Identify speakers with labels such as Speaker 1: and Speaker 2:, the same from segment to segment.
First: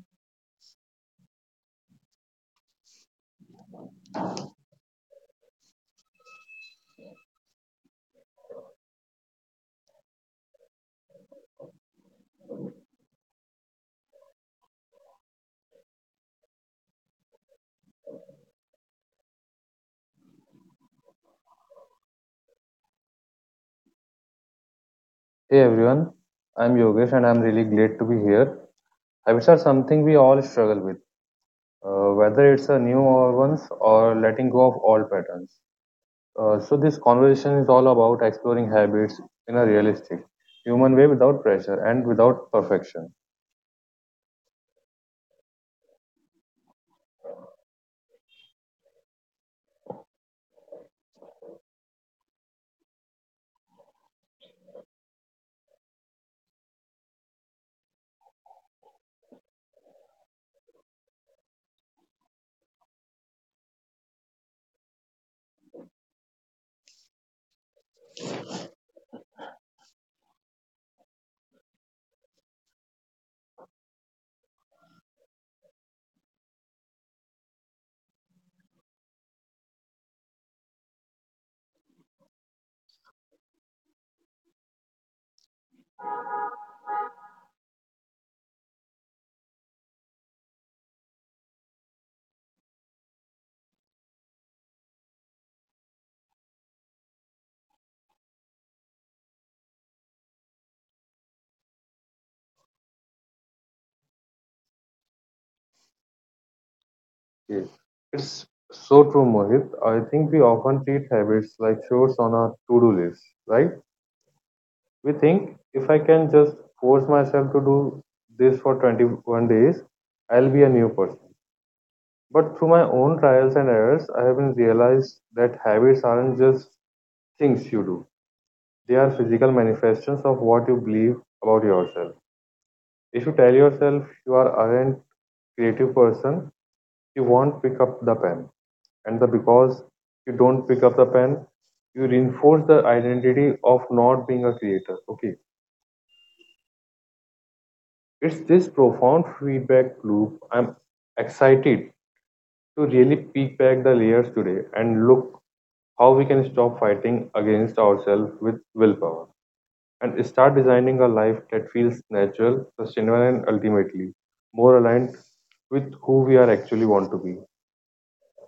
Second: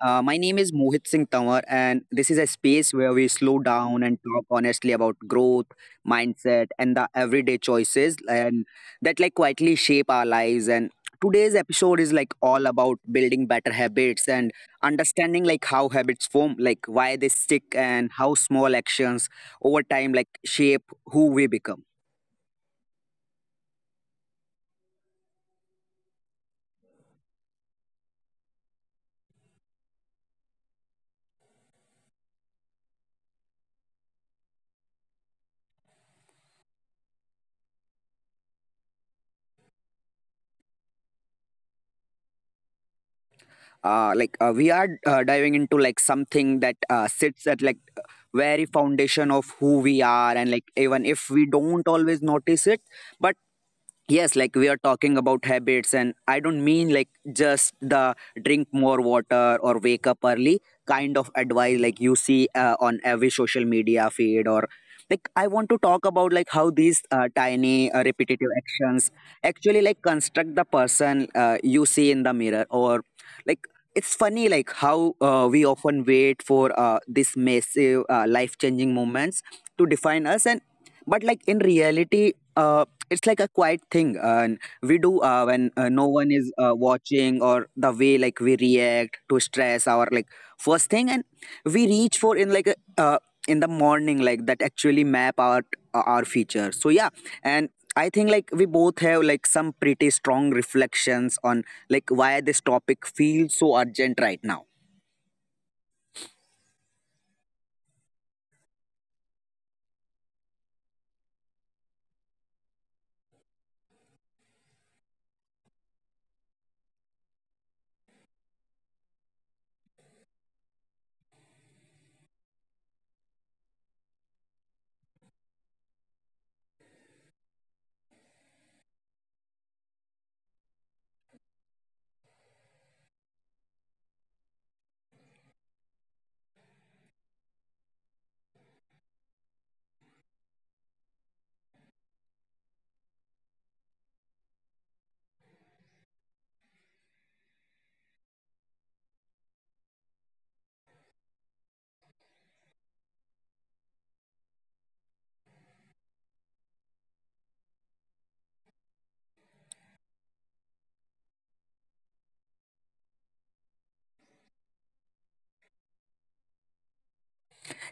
Speaker 1: My name is Mohit Singh Tanwar, and this is a space where we slow down and talk honestly about growth, mindset, and the everyday choices and that like quietly shape our lives. And today's episode is all about building better habits and understanding how habits form, why they stick, and how small actions over time shape who we become.
Speaker 2: Hey everyone, I'm Yogesh and I'm really glad to be here. Habits are something we all struggle with, whether it's a new or ones or letting go of old patterns. So this conversation is all about exploring habits in a realistic, human way without pressure and without perfection.
Speaker 1: We are diving into something that sits at very foundation of who we are, and like even if we don't always notice it, but yes, we are talking about habits, and I don't mean just the drink more water or wake up early kind of advice you see on every social media feed. Or I want to talk about how these tiny repetitive actions actually construct the person you see in the mirror. Or like it's funny how we often wait for this massive life changing moments to define us, and but like in reality it's like a quiet thing and we do when no one is watching, or the way we react to stress, our first thing and we reach for in like a, in the morning that actually map out our future. So yeah, and I think we both have some pretty strong reflections on why this topic feels so urgent right now.
Speaker 2: Yes. It's so true, Mohit. I think we often treat habits like chores on a to-do list, right? We think if I can just force myself to do this for 21 days, I'll be a new person. But through my own trials and errors, I have been realized that habits aren't just things you do. They are physical manifestations of what you believe about yourself. If you tell yourself you are aren't creative person, you won't pick up the pen. And the because you don't pick up the pen, you reinforce the identity of not being a creator. Okay. It's this profound feedback loop. I'm excited to really peek back the layers today and look how we can stop fighting against ourselves with willpower and start designing a life that feels natural, sustainable, and ultimately more aligned with who we are actually want to be.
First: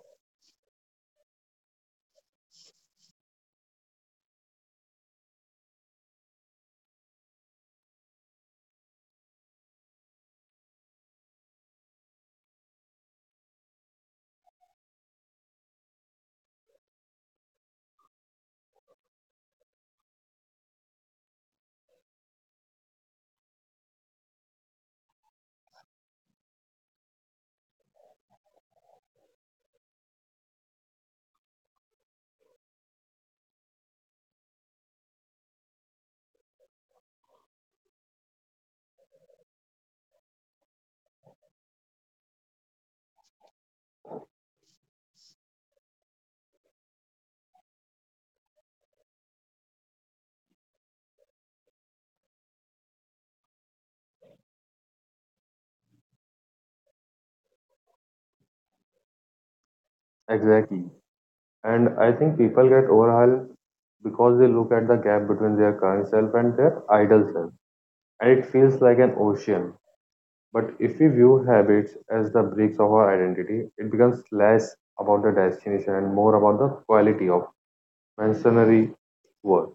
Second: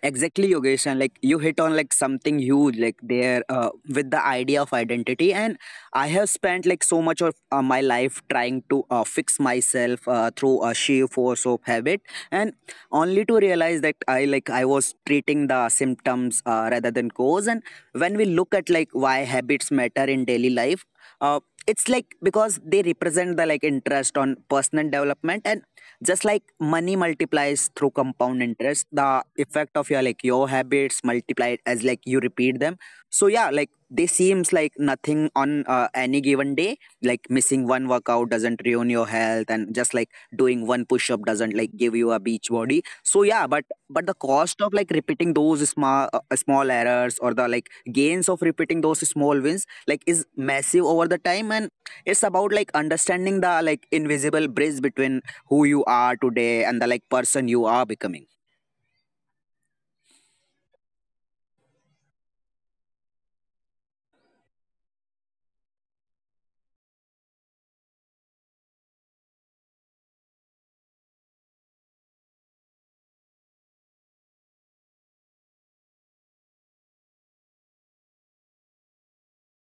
Speaker 1: Exactly, Yogesh, and you hit on something huge, like there with the idea of identity. And I have spent so much of my life trying to fix myself through a sheer force of habit, and only to realize that I was treating the symptoms rather than cause. And when we look at why habits matter in daily life, uh, it's because they represent the like interest on personal development, and just like money multiplies through compound interest, the effect of your like your habits multiplied as you repeat them. So yeah, they seems like nothing on any given day. Like missing one workout doesn't ruin your health, and just like doing one push up doesn't give you a beach body. So yeah, but the cost of repeating those small small errors, or the like gains of repeating those small wins like is massive over the time, and it's about understanding the like invisible bridge between who you are today and the like person you are becoming.
Speaker 2: Exactly. And I think people get overwhelmed because they look at the gap between their current self and their ideal self, and it feels like an ocean. But if we view habits as the bricks of our identity, it becomes less about the destination and more about the quality of masonry work.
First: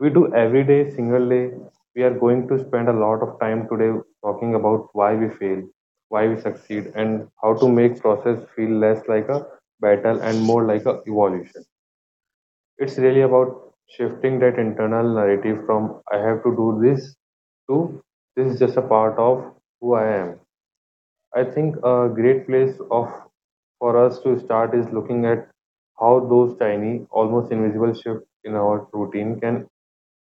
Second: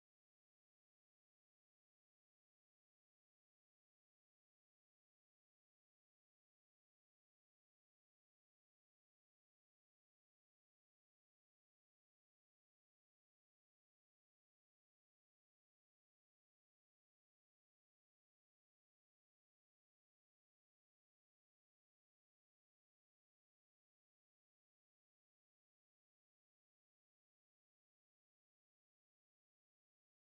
Speaker 2: We do every day single day. We are going to spend a lot of time today talking about why we fail, why we succeed, and how to make process feel less like a battle and more like a evolution. It's really about shifting that internal narrative from I have to do this to this is just a part of who I am. I think a great place of for us to start is looking at how those tiny almost invisible shifts in our routine can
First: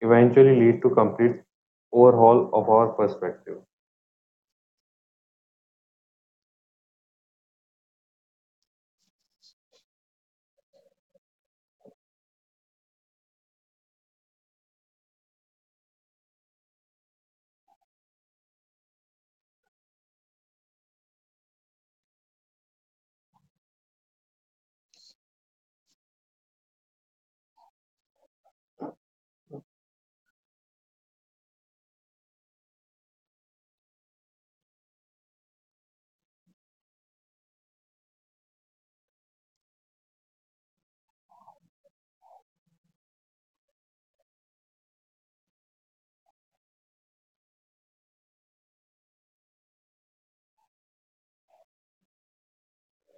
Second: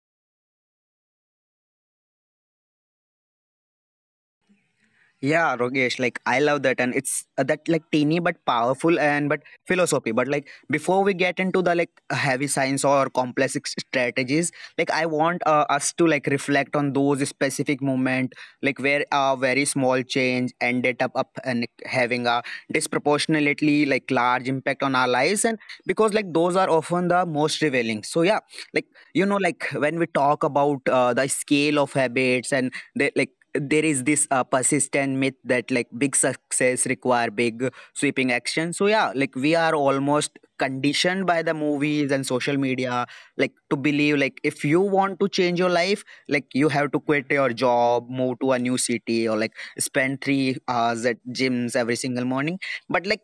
Speaker 2: eventually lead to complete overhaul of our perspective.
Speaker 1: Yeah, Rogesh, I love that, and it's that like teeny but powerful and but philosophy. But before we get into the like heavy science or complex strategies, I want us to reflect on those specific moment, where a very small change ended up and like, having a disproportionately large impact on our lives, and because those are often the most revealing. So yeah, like you know, when we talk about the scale of habits and they, there is this persistent myth that big success require big sweeping action. So yeah, we are almost conditioned by the movies and social media to believe if you want to change your life, you have to quit your job, move to a new city, or spend 3 hours at gyms every single morning. But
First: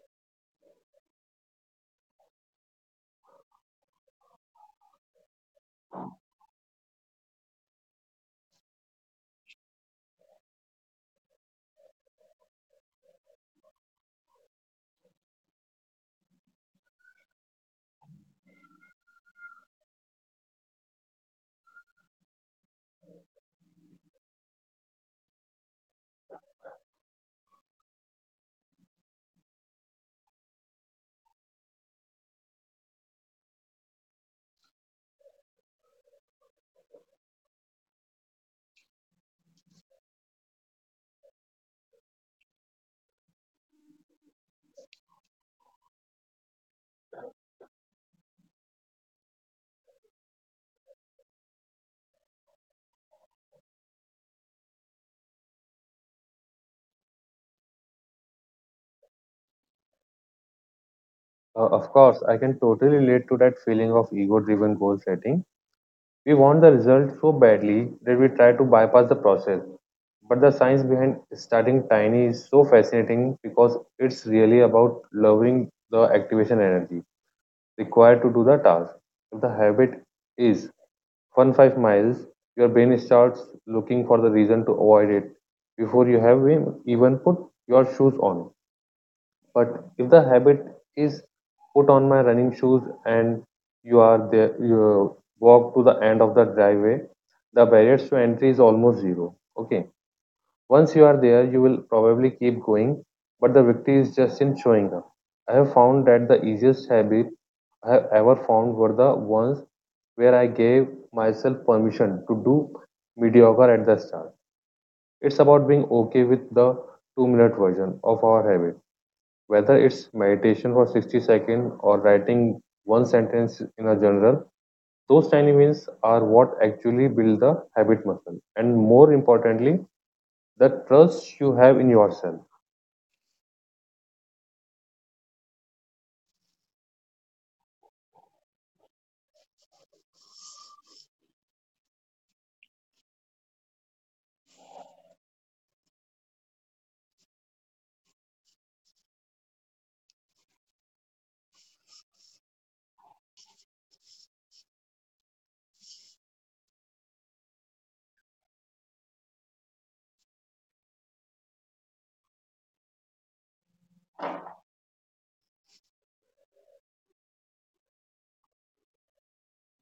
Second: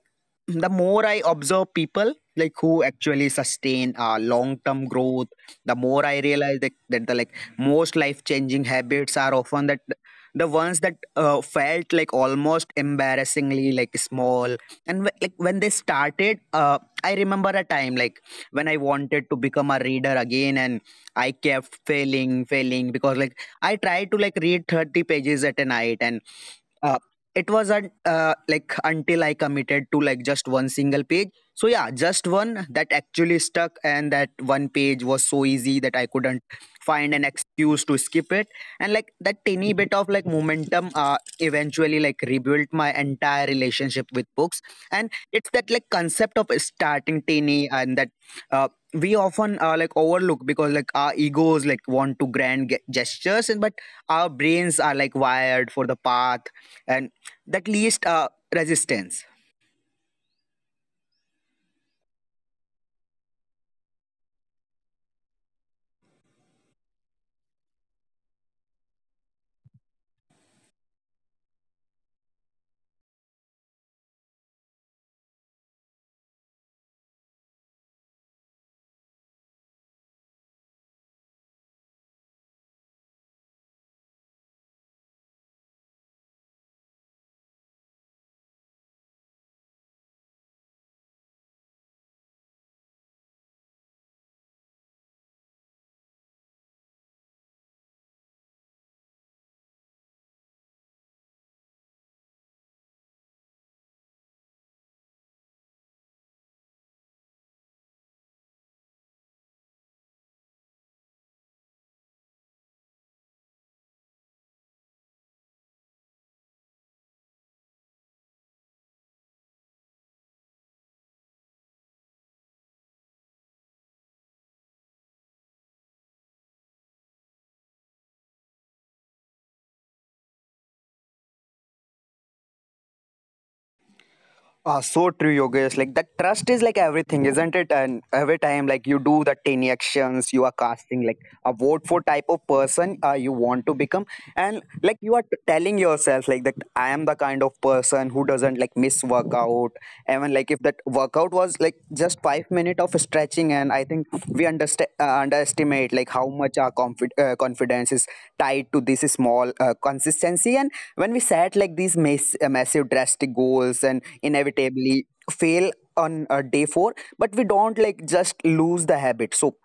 Speaker 1: the more I observe people who actually sustain long term growth, the more I realize that the most life changing habits are often that the ones that felt like almost embarrassingly small, like when they started. I remember a time when I wanted to become a reader again, and I kept failing because I tried to read 30 pages at a night, and uh, it was not like until I committed to just one single page. So yeah, just one that actually stuck, and that one page was so easy that I could find an excuse to skip it. And that tiny bit of momentum eventually rebuilt my entire relationship with books. And it's that like concept of starting tiny, and that uh, we often overlook because our egos like want to grand gestures, and but our brains are wired for the path and that least resistance.
Speaker 2: Of course, I can totally relate to that feeling of ego driven goal setting. We want the result so badly that we try to bypass the process. But the science behind starting tiny is so fascinating because it's really about lowering the activation energy required to do the task. If the habit is fun 5 miles, your brain starts looking for the reason to avoid it before you have even put your shoes on. But if the habit is put on my running shoes and you are there, you walk to the end of the driveway, the barriers to entry is almost zero. Okay, once you are there you will probably keep going, but the victory is just in showing up. I have found that the easiest habit I have ever found were the ones where I gave myself permission to do mediocre at the start. It's about being okay with the 2 minute version of our habit, whether it's meditation for 60 seconds or writing one sentence in a journal. Those tiny wins are what actually build the habit muscle. And more importantly, the trust you have in yourself.
Speaker 1: Ah, so true, Yogesh. Like that trust is everything, isn't it? And every time, you do the tiny actions, you are casting a vote for type of person you want to become, and you are telling yourself like that I am the kind of person who doesn't miss workout. Even if that workout was just 5 minutes of stretching. And I think we understand underestimate how much our confidence is tied to this small consistency. And when we set like these massive, drastic goals and inevitably fail on day four, but we don't just lose the habit. So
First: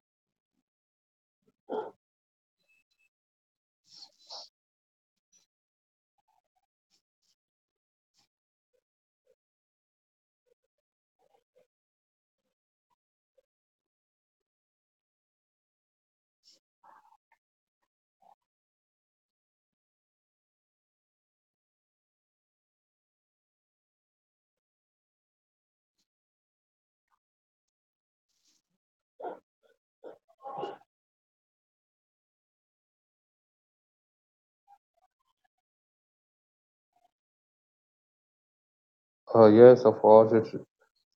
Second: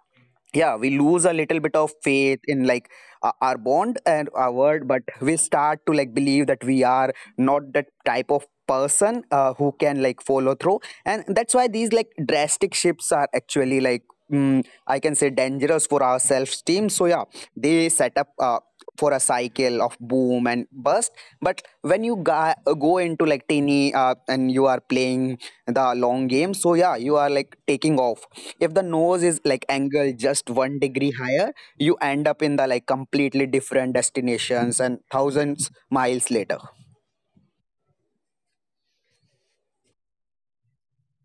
Speaker 1: yeah, we lose a little bit of faith in our bond and our word, but we start to believe that we are not that type of person who can follow through. And that's why these drastic shifts are actually I can say dangerous for our self esteem. So yeah, they set up for a cycle of boom and bust. But when you go into tiny and you are playing the long game, so yeah, you are taking off. If the nose is angle just one degree higher, you end up in the like completely different destinations and thousands miles later.
Speaker 2: Yes, of course,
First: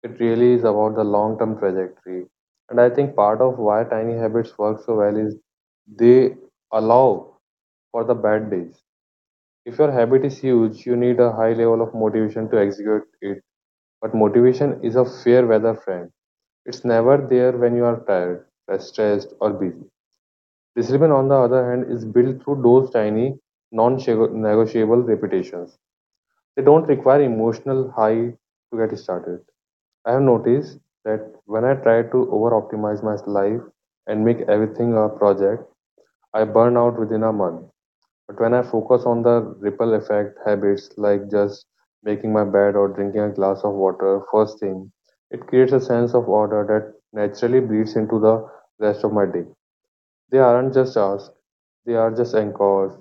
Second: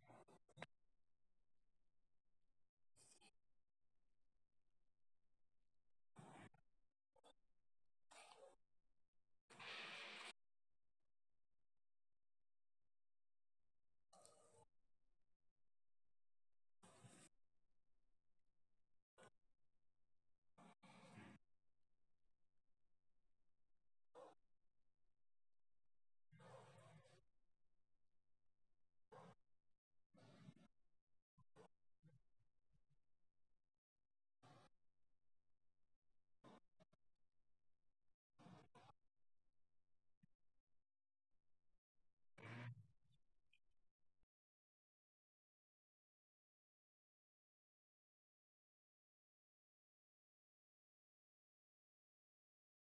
Speaker 2: it really is about the long term trajectory. And I think part of why tiny habits work so well is they allow for the bad days. If your habit is huge, you need a high level of motivation to execute it. But motivation is a fair weather friend. It's never there when you are tired, stressed, or busy. Discipline, on the other hand, is built through those tiny, non negotiable repetitions. They don't require emotional high to get started. I have noticed that when I try to over optimize my life and make everything a project, I burn out within a month. But when I focus on the ripple effect habits like just making my bed or drinking a glass of water first thing, it creates a sense of order that naturally bleeds into the rest of my day. They aren't just tasks, they are just anchors.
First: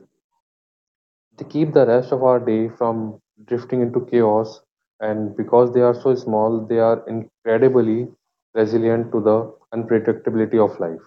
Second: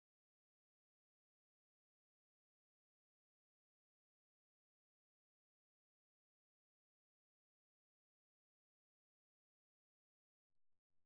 Speaker 2: They keep the rest of our day from drifting into chaos, and because they are so small, they are incredibly resilient to the unpredictability of life.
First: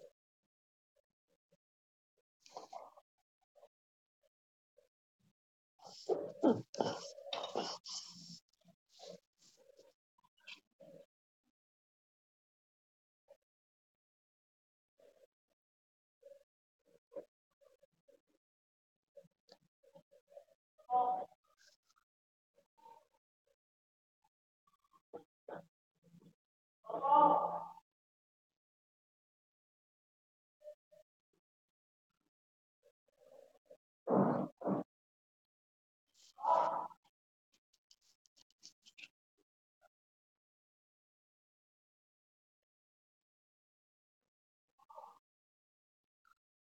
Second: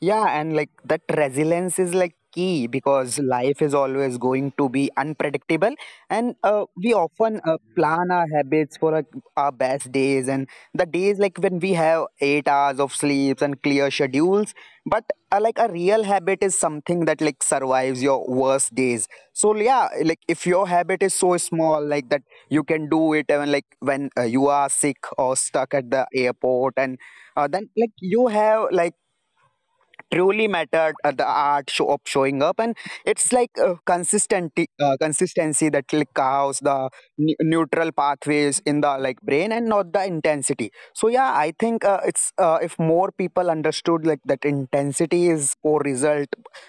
Speaker 1: Yeah, and that resilience is key because life is always going to be unpredictable, and we often plan our habits for like, our best days and the days when we have 8 hours of sleeps and clear schedules. But a real habit is something that survives your worst days. So yeah, if your habit is so small, that you can do it even when you are sick or stuck at the airport, and then you have truly mattered the art show of showing up. And it's consistency consistency that cows the neutral pathways in the like brain and not the intensity. So yeah, I think it's if more people understood that intensity is for result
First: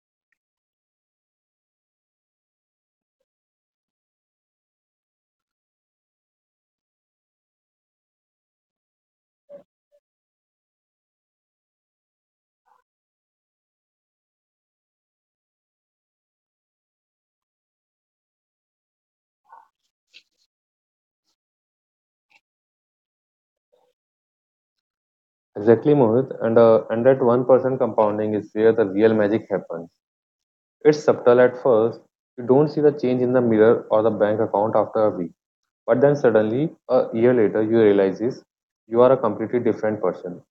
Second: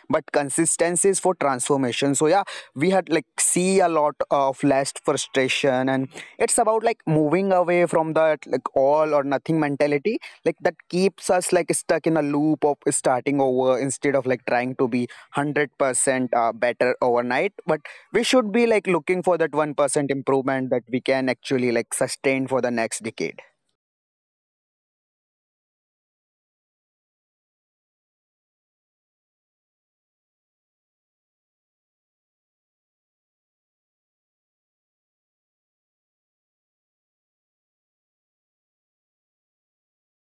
Speaker 1: but consistency is for transformation, so yeah, we had see a lot of less frustration. And it's about moving away from that like all or nothing mentality that keeps us stuck in a loop of starting over, instead of trying to be 100% better overnight, but we should be looking for that 1% improvement that we can actually sustain for the next decade.
Speaker 2: Exactly, Mohit, and that 1% compounding is where the real magic happens. It's subtle at first. You don't see the change in the mirror or the bank account after a week. But then suddenly, a year later, you realize you are a completely different person.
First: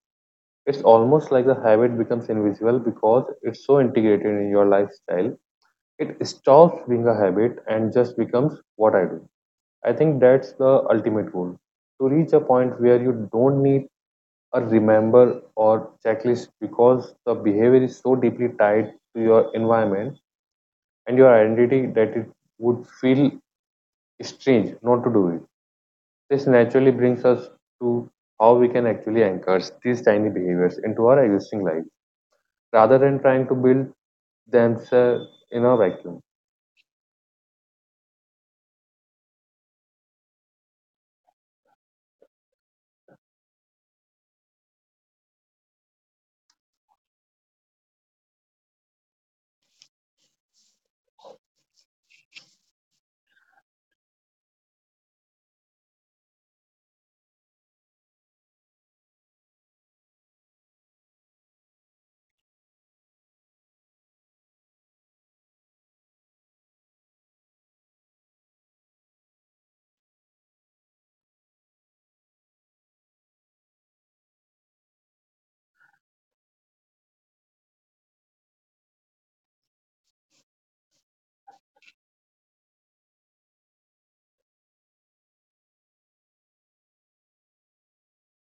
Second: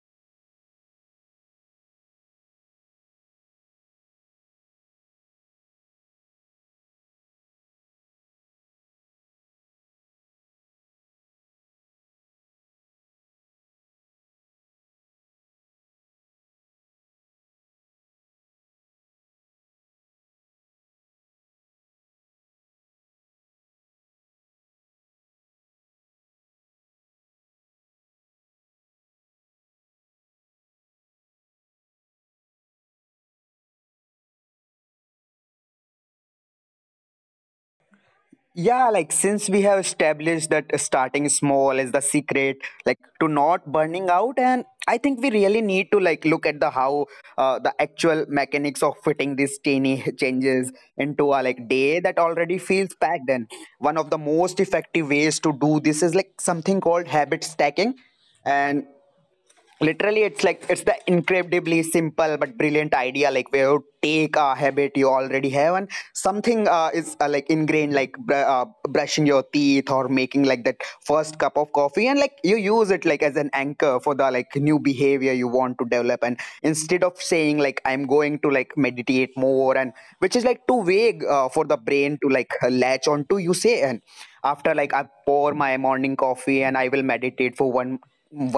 Speaker 2: It's almost like the habit becomes invisible because it's so integrated in your lifestyle. It stops being a habit and just becomes what I do. I think that's the ultimate goal, to reach a point where you don't need a remember or checklist because the behavior is so deeply tied to your environment and your identity that it would feel strange not to do it. This naturally brings us to how we can actually anchor these tiny behaviors into our existing life rather than trying to build themselves in a vacuum.
Speaker 1: Yeah, since we have established that starting small is the secret, to not burning out, and I think we really need to look at the how the actual mechanics of fitting these tiny changes into a day that already feels packed. And one of the most effective ways to do this is something called habit stacking, and literally it's the incredibly simple but brilliant idea where you take a habit you already have and something is ingrained, like brushing your teeth or making that first cup of coffee, and you use it as an anchor for the new behavior you want to develop. And instead of saying, "I'm going to meditate more," and which is too vague for the brain to latch onto, you say, "And after I pour my morning coffee, and I will meditate for one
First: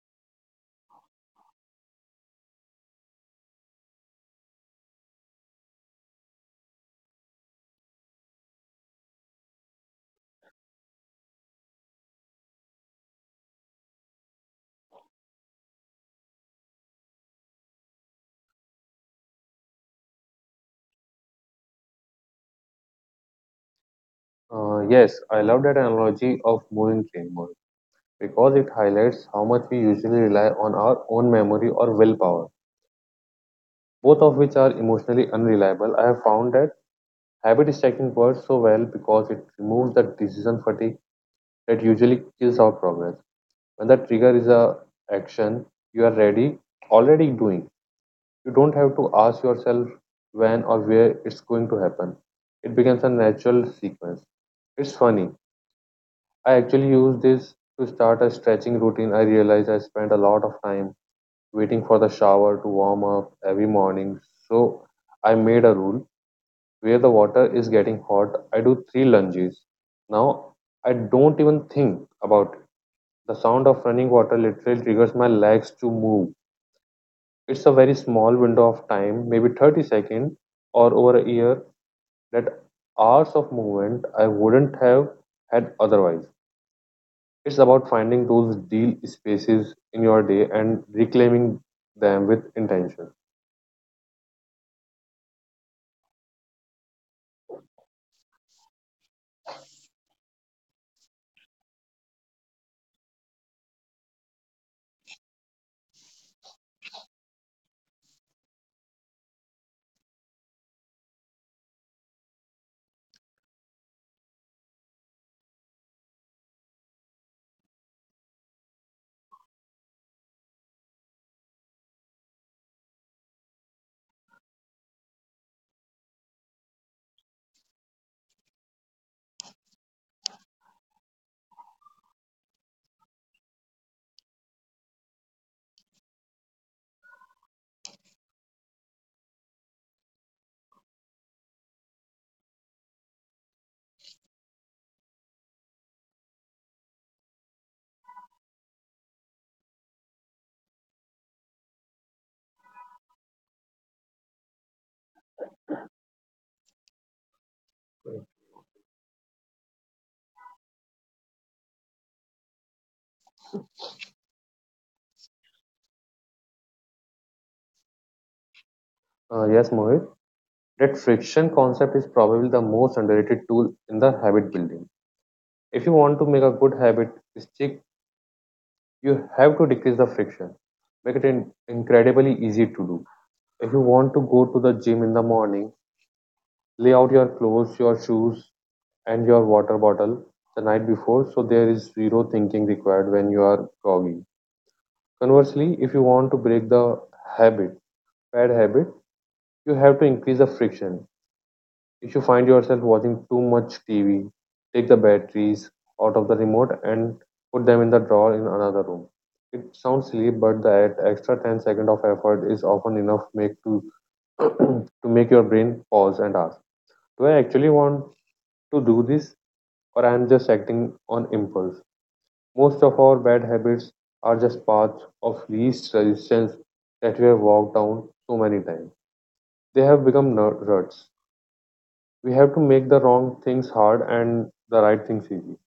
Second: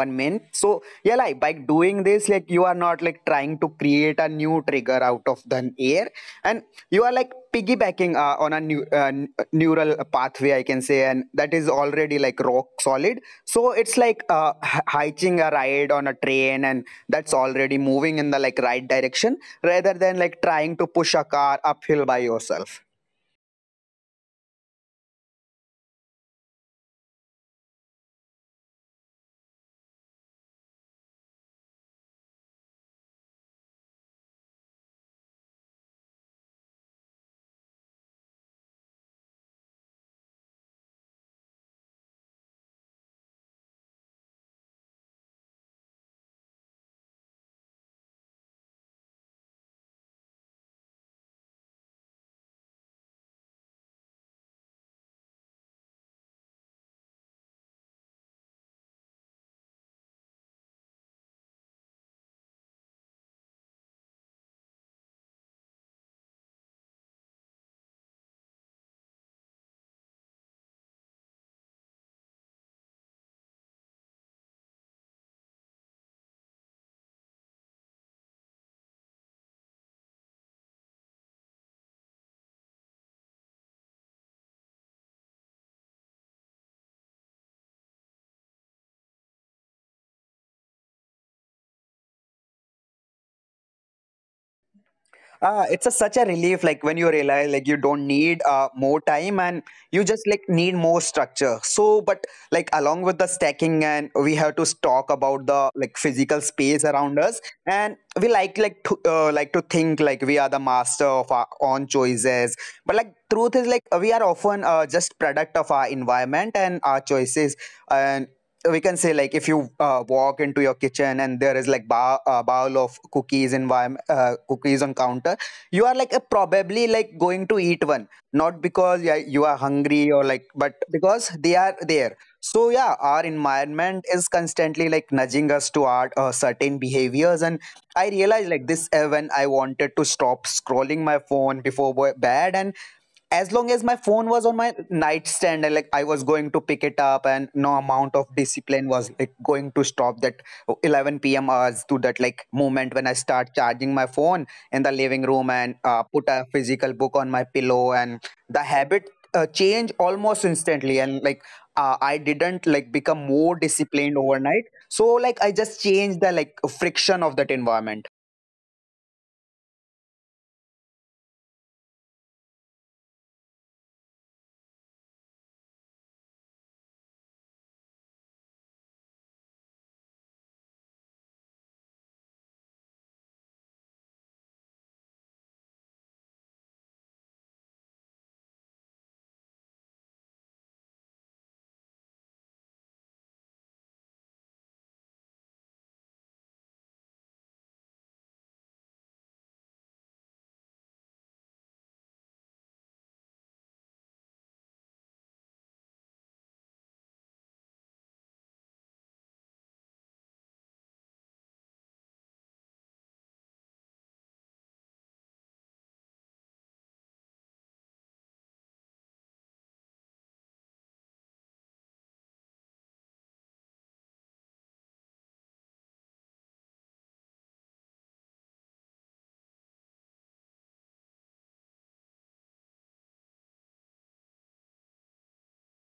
Speaker 1: one minute." So yeah, by doing this, you are not trying to create a new trigger out of the air, and you are piggybacking on a new neural pathway, I can say, and that is already rock solid. So it's like hitching a ride on a train and that's already moving in the right direction, rather than trying to push a car uphill by yourself.
Speaker 2: Yes, I love that analogy of moving train mode because it highlights how much we usually rely on our own memory or willpower, both of which are emotionally unreliable. I have found that habit stacking works so well because it removes the decision fatigue that usually kills our progress. When the trigger is a action you are ready already doing, you don't have to ask yourself when or where it's going to happen. It becomes a natural sequence. It's funny, I actually use this to start a stretching routine. I realize I spend a lot of time waiting for the shower to warm up every morning, so I made a rule where the water is getting hot I do three lunges. Now I don't even think about it. The sound of running water literally triggers my legs to move. It's a very small window of time, maybe 30 seconds, or over a year, that hours of movement I wouldn't have had otherwise. It's about finding those deal spaces in your day and reclaiming them with intention.
Speaker 1: It's a such a relief when you realize you don't need more time, and you just need more structure. So but along with the stacking, and we have to talk about the physical space around us. And we like to think we are the master of our own choices, but truth is, we are often just product of our environment and our choices. And we can say, if you walk into your kitchen and there is like bowl of cookies and cookies on counter, you are probably going to eat one, not because, yeah, you are hungry or but because they are there. So yeah, our environment is constantly nudging us toward certain behaviors, and I realized this when I wanted to stop scrolling my phone before bed. And as long as my phone was on my nightstand, and I was going to pick it up, and no amount of discipline was going to stop that. 11 p.m hours to that moment when I start charging my phone in the living room and put a physical book on my pillow, and the habit change almost instantly. And I didn't become more disciplined overnight. So I just changed the friction of that environment.
Speaker 2: Yes, Mohit. That friction concept is probably the most underrated tool in the habit building. If you want to make a good habit stick, you have to decrease the friction. Make it incredibly easy to do. If you want to go to the gym in the morning, lay out your clothes, your shoes, and your water bottle the night before so there is zero thinking required when you are groggy. Conversely, if you want to break the habit, bad habit, you have to increase the friction. If you find yourself watching too much TV, take the batteries out of the remote and put them in the drawer in another room. It sounds silly, but that extra 10 seconds of effort is often enough make to to make your brain pause and ask, do I actually want to do this? Or I am just acting on impulse. Most of our bad habits are just paths of least resistance that we have walked down so many times. They have become ruts. We have to make the wrong things hard and the right things easy.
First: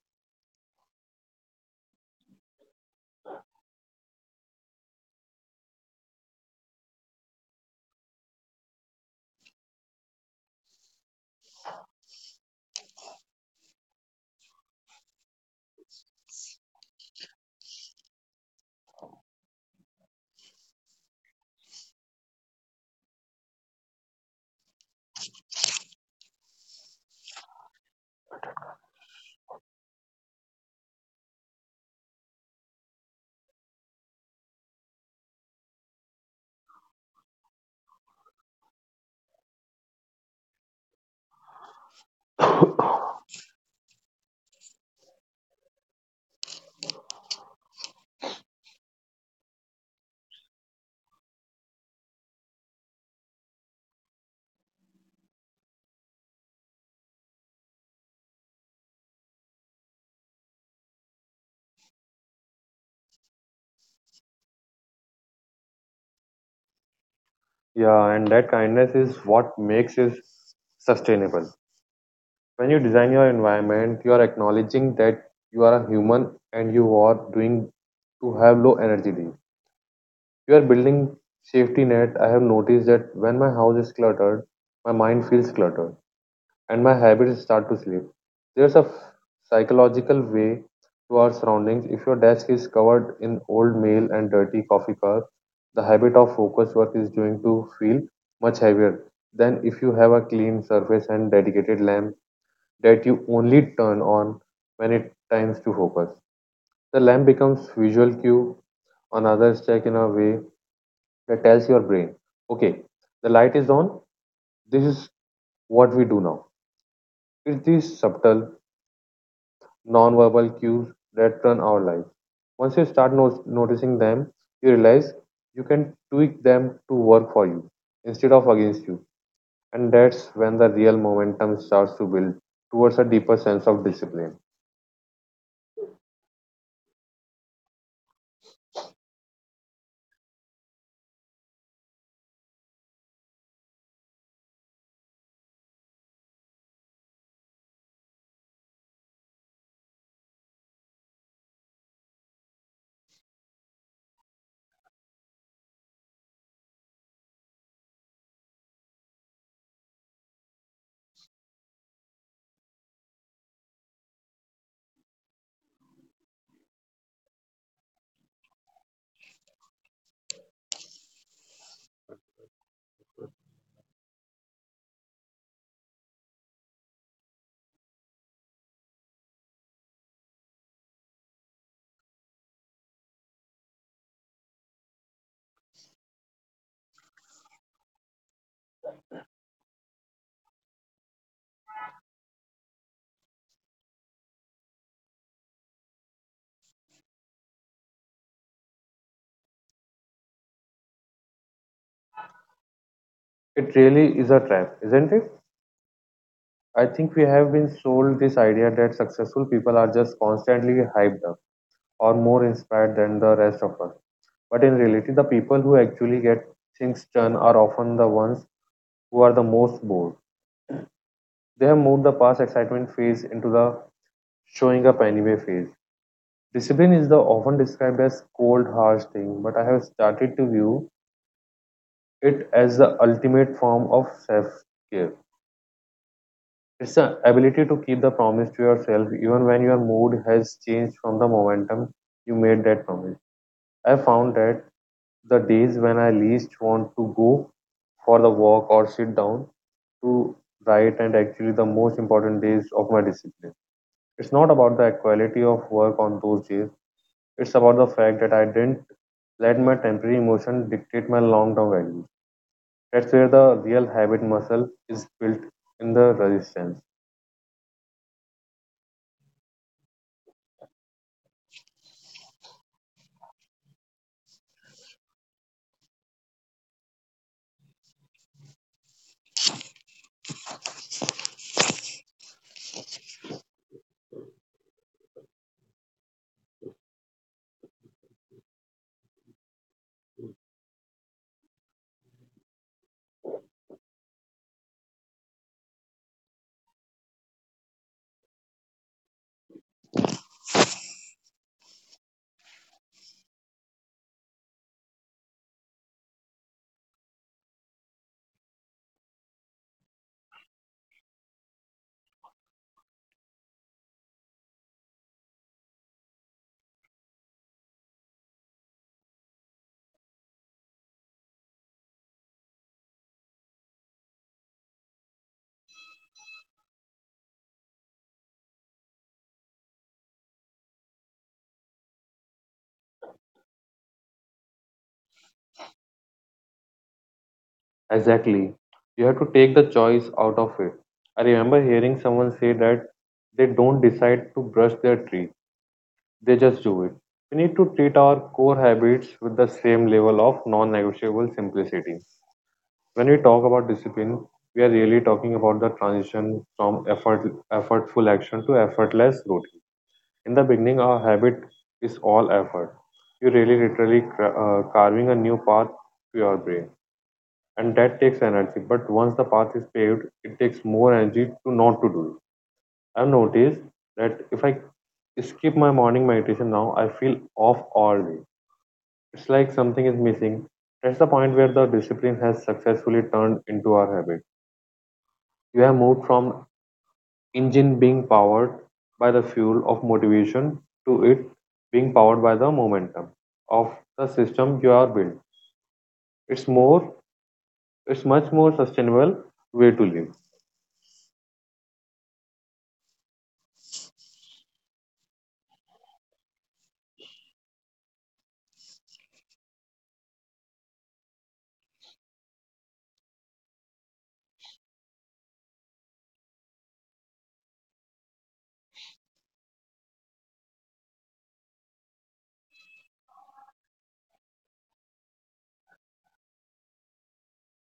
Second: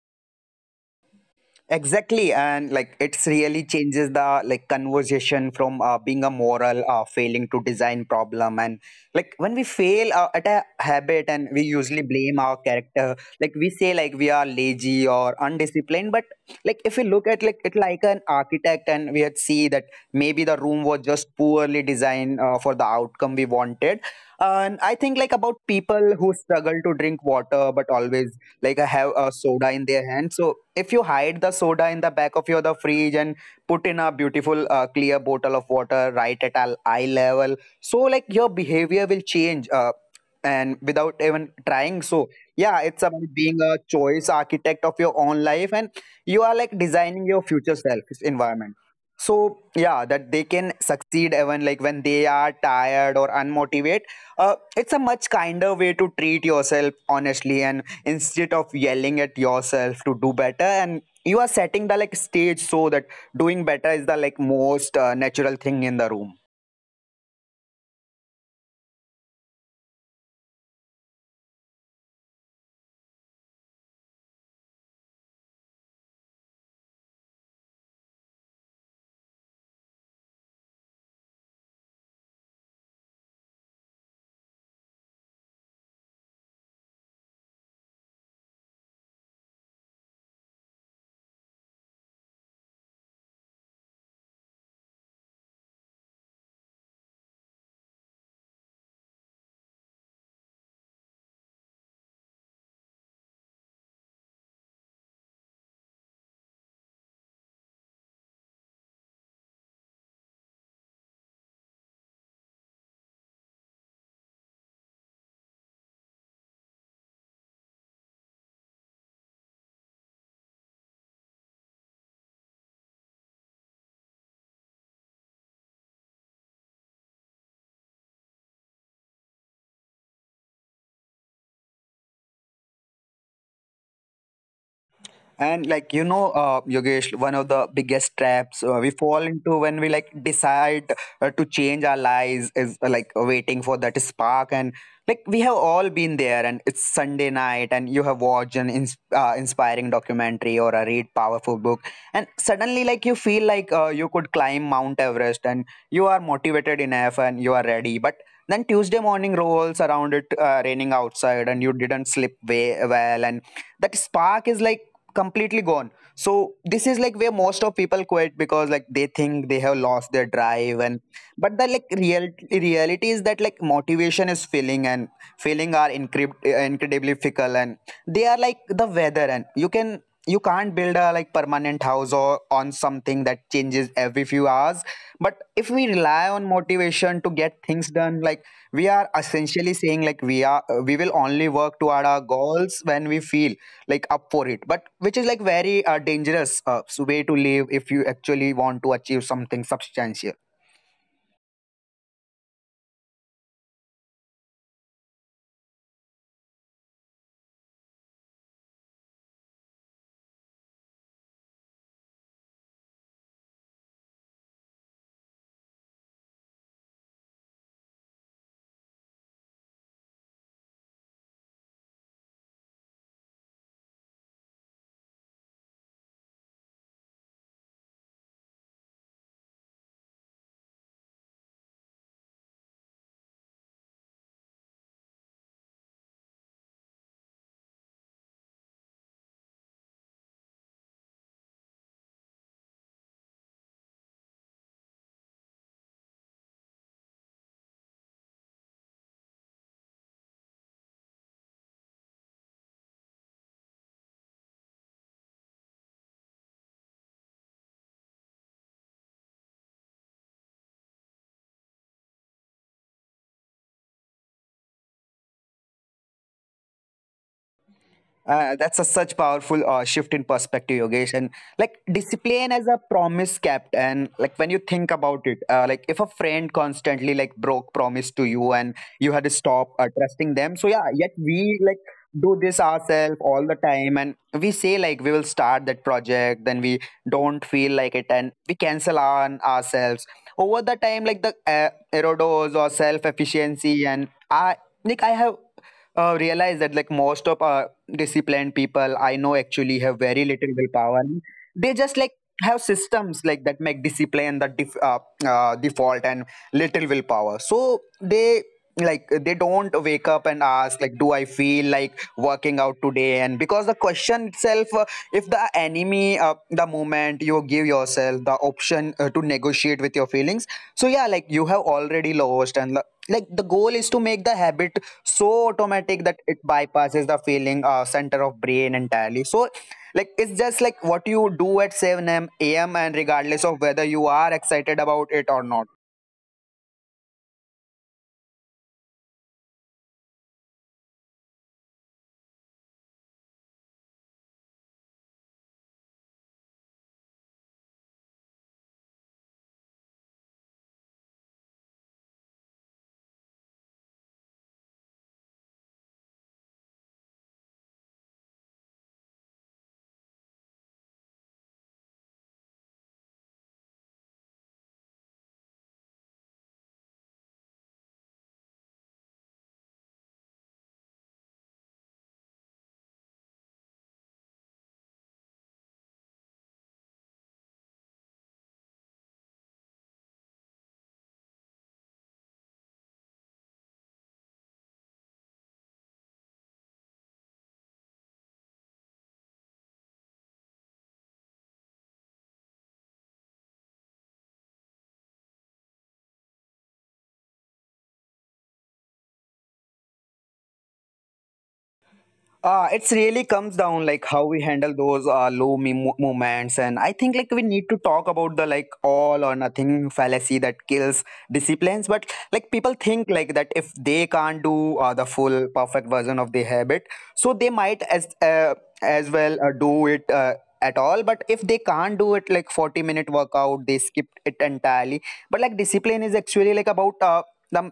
Speaker 1: Exactly, and it's really changes the conversation from being a moral failing to design problem. And when we fail at a habit, and we usually blame our character. Like we say, we are lazy or undisciplined, but if we look at it like an architect, and we had see that maybe the room was just poorly designed for the outcome we wanted. And I think about people who struggle to drink water but always have a soda in their hand. So if you hide the soda in the back of your the fridge and put in a beautiful clear bottle of water right at eye level, so your behavior will change, and without even trying. So yeah, it's about being a choice architect of your own life, and you are designing your future self environment, so yeah, that they can succeed even when they are tired or unmotivated. It's a much kinder way to treat yourself, honestly. And instead of yelling at yourself to do better, and you are setting the stage so that doing better is the most natural thing in the room.
Speaker 2: Yeah, and that kindness is what makes it sustainable. When you design your environment, you are acknowledging that you are a human and you are doing to have low energy days. You are building safety net. I have noticed that when my house is cluttered, my mind feels cluttered and my habits start to slip. There's a psychological way to our surroundings. If your desk is covered in old mail and dirty coffee cups, the habit of focused work is going to feel much heavier than if you have a clean surface and dedicated lamp that you only turn on when it times to focus. The lamp becomes visual cue, another check in a way that tells your brain, okay, the light is on, this is what we do now. It's these subtle, non-verbal cues that run our life. Once you start noticing them, you realize you can tweak them to work for you instead of against you. And that's when the real momentum starts to build towards a deeper sense of discipline.
Speaker 1: And you know Yogesh, one of the biggest traps we fall into when we decide to change our lives is waiting for that spark. And we have all been there, and it's Sunday night, and you have watched an inspiring documentary or a read powerful book, and suddenly you feel you could climb Mount Everest, and you are motivated enough and you are ready. But then Tuesday morning rolls around, it raining outside and you didn't sleep way well, and that spark is completely gone. So this is where most of people quit, because they think they have lost their drive. And but the real reality is that motivation is failing, and failing are incredibly fickle, and they are like the weather, and you can't build a permanent house or on something that changes every few hours. But if we rely on motivation to get things done, we are essentially saying, we are we will only work toward our goals when we feel up for it, but which is very dangerous way to live if you actually want to achieve something substantial.
Speaker 2: It really is a trap, isn't it? I think we have been sold this idea that successful people are just constantly hyped up or more inspired than the rest of us. But in reality, the people who actually get things done are often the ones who are the most bored. They have moved the past excitement phase into the showing up anyway phase. Discipline is the often described as cold, harsh thing, but I have started to view it as the ultimate form of self-care. It's the ability to keep the promise to yourself even when your mood has changed from the momentum you made that promise. I found that the days when I least want to go for the walk or sit down to write and actually the most important days of my discipline. It's not about the quality of work on those days. It's about the fact that I didn't let my temporary emotion dictate my long-term values. That's where the real habit muscle is built in the resistance.
Speaker 1: That's a such powerful shift in perspective, Yogesh. And discipline as a promise kept. And when you think about it, if a friend constantly broke promise to you, and you had to stop trusting them. So yeah, yet we do this ourselves all the time, and we say, we will start that project, then we don't feel like it, and we cancel on ourselves over the time. Like the erodos or self efficiency, and I have realized that most of disciplined people I know actually have very little willpower. They just have systems that make discipline the default and little willpower. So they they don't wake up and ask, do I feel like working out today? And because the question itself, if the enemy, the moment you give yourself the option to negotiate with your feelings, so yeah, you have already lost. And the goal is to make the habit so automatic that it bypasses the feeling center of brain entirely. So it's just like what you do at 7 a.m, and regardless of whether you are excited about it or not.
Speaker 2: Exactly. You have to take the choice out of it. I remember hearing someone say that they don't decide to brush their teeth. They just do it. We need to treat our core habits with the same level of non negotiable simplicity. When we talk about discipline, we are really talking about the transition from effort, effortful action to effortless routine. In the beginning, our habit is all effort. You're really literally carving a new path to your brain, and that takes energy. But once the path is paved, it takes more energy to not to do it. I've noticed that if I skip my morning meditation now, I feel off all day. It's like something is missing. That's the point where the discipline has successfully turned into our habit. You have moved from engine being powered by the fuel of motivation to it being powered by the momentum of the system you are built. It's more, it's much more sustainable way to live.
Speaker 1: It's really comes down how we handle those moments. And I think we need to talk about the all or nothing fallacy that kills disciplines. But people think that if they can't do the full perfect version of the habit, so they might as well do it at all. But if they can't do it like 40-minute workout, they skip it entirely. But discipline is actually about the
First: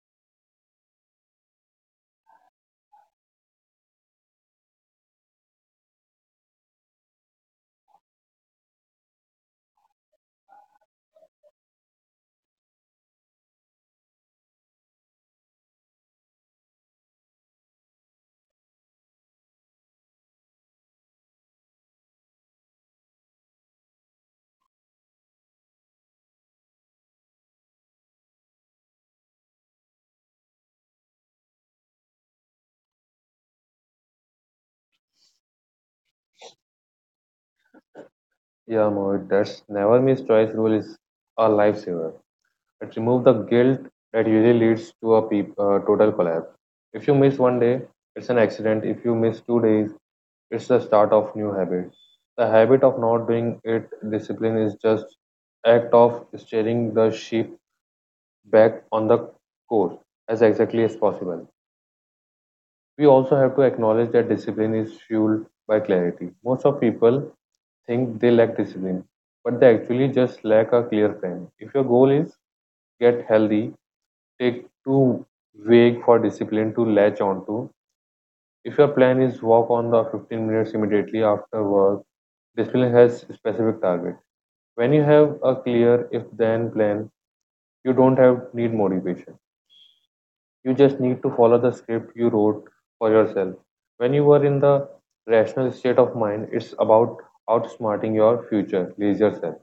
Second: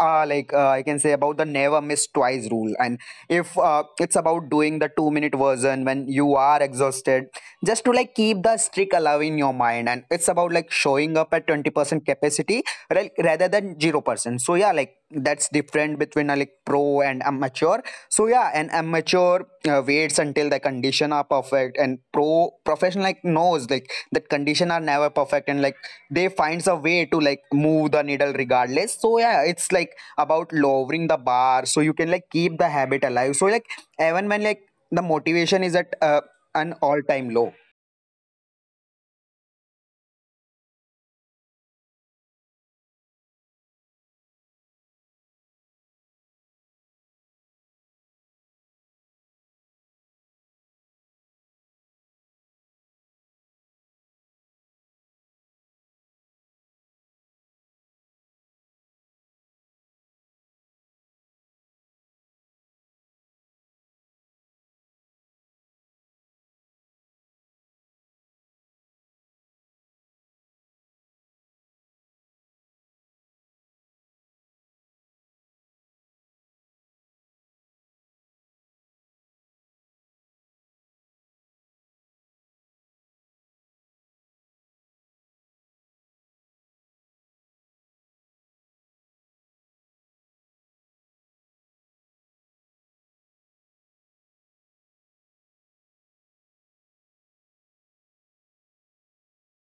Speaker 1: like I can say about the never miss twice rule. And if it's about doing the 2 minute version when you are exhausted, just to keep the streak alive in your mind. And it's about showing up at 20% capacity rather than 0%. So yeah, that's different between a pro and amateur. So yeah, an amateur waits until the condition are perfect, and professional knows that condition are never perfect. And they finds a way to move the needle regardless. So yeah, it's about lowering the bar so you can keep the habit alive, so even when the motivation is at an all time low.
Speaker 2: Yeah, Mohit, that's never miss twice rule is a lifesaver. It removes the guilt that usually leads to a total collapse. If you miss one day, it's an accident. If you miss 2 days, it's the start of new habit. The habit of not doing it discipline is just act of steering the ship back on the course as exactly as possible. We also have to acknowledge that discipline is fueled by clarity. Most of people think they lack discipline, but they actually just lack a clear plan. If your goal is get healthy, take too vague for discipline to latch onto. If your plan is walk on the 15 minutes immediately after work, discipline has specific target. When you have a clear if then plan, you don't have need motivation. You just need to follow the script you wrote for yourself. When you are in the rational state of mind, it's about outsmarting your future lazier self.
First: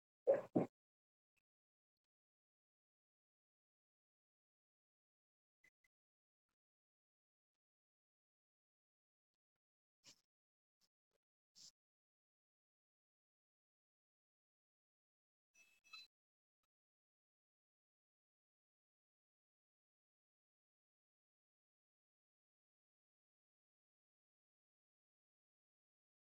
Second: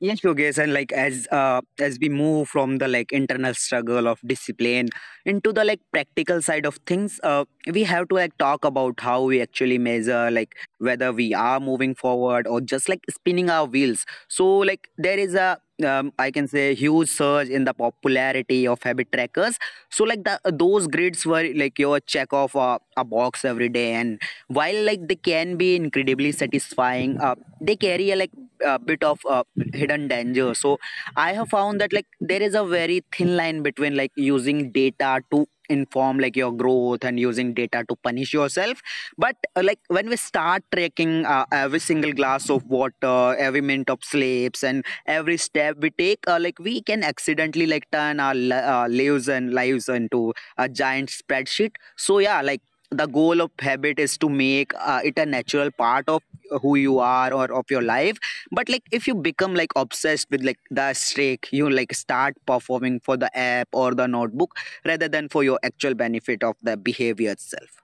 Speaker 1: Yes, Yogesh, and as we move from the internal struggle of discipline into the practical side of things, we have to talk about how we actually measure whether we are moving forward or just spinning our wheels. So there is a I can say huge surge in the popularity of habit trackers. So like the those grids were your check off a box every day. And while they can be incredibly satisfying, they carry a a bit of hidden danger. So I have found that there is a very thin line between using data to inform your growth and using data to punish yourself. But when we start tracking every single glass of water, every minute of sleeps, and every step we take, we can accidentally turn our lives into a giant spreadsheet. So yeah, the goal of habit is to make it a natural part of who you are or of your life. But if you become obsessed with the streak, you start performing for the app or the notebook rather than for your actual benefit of the behavior itself.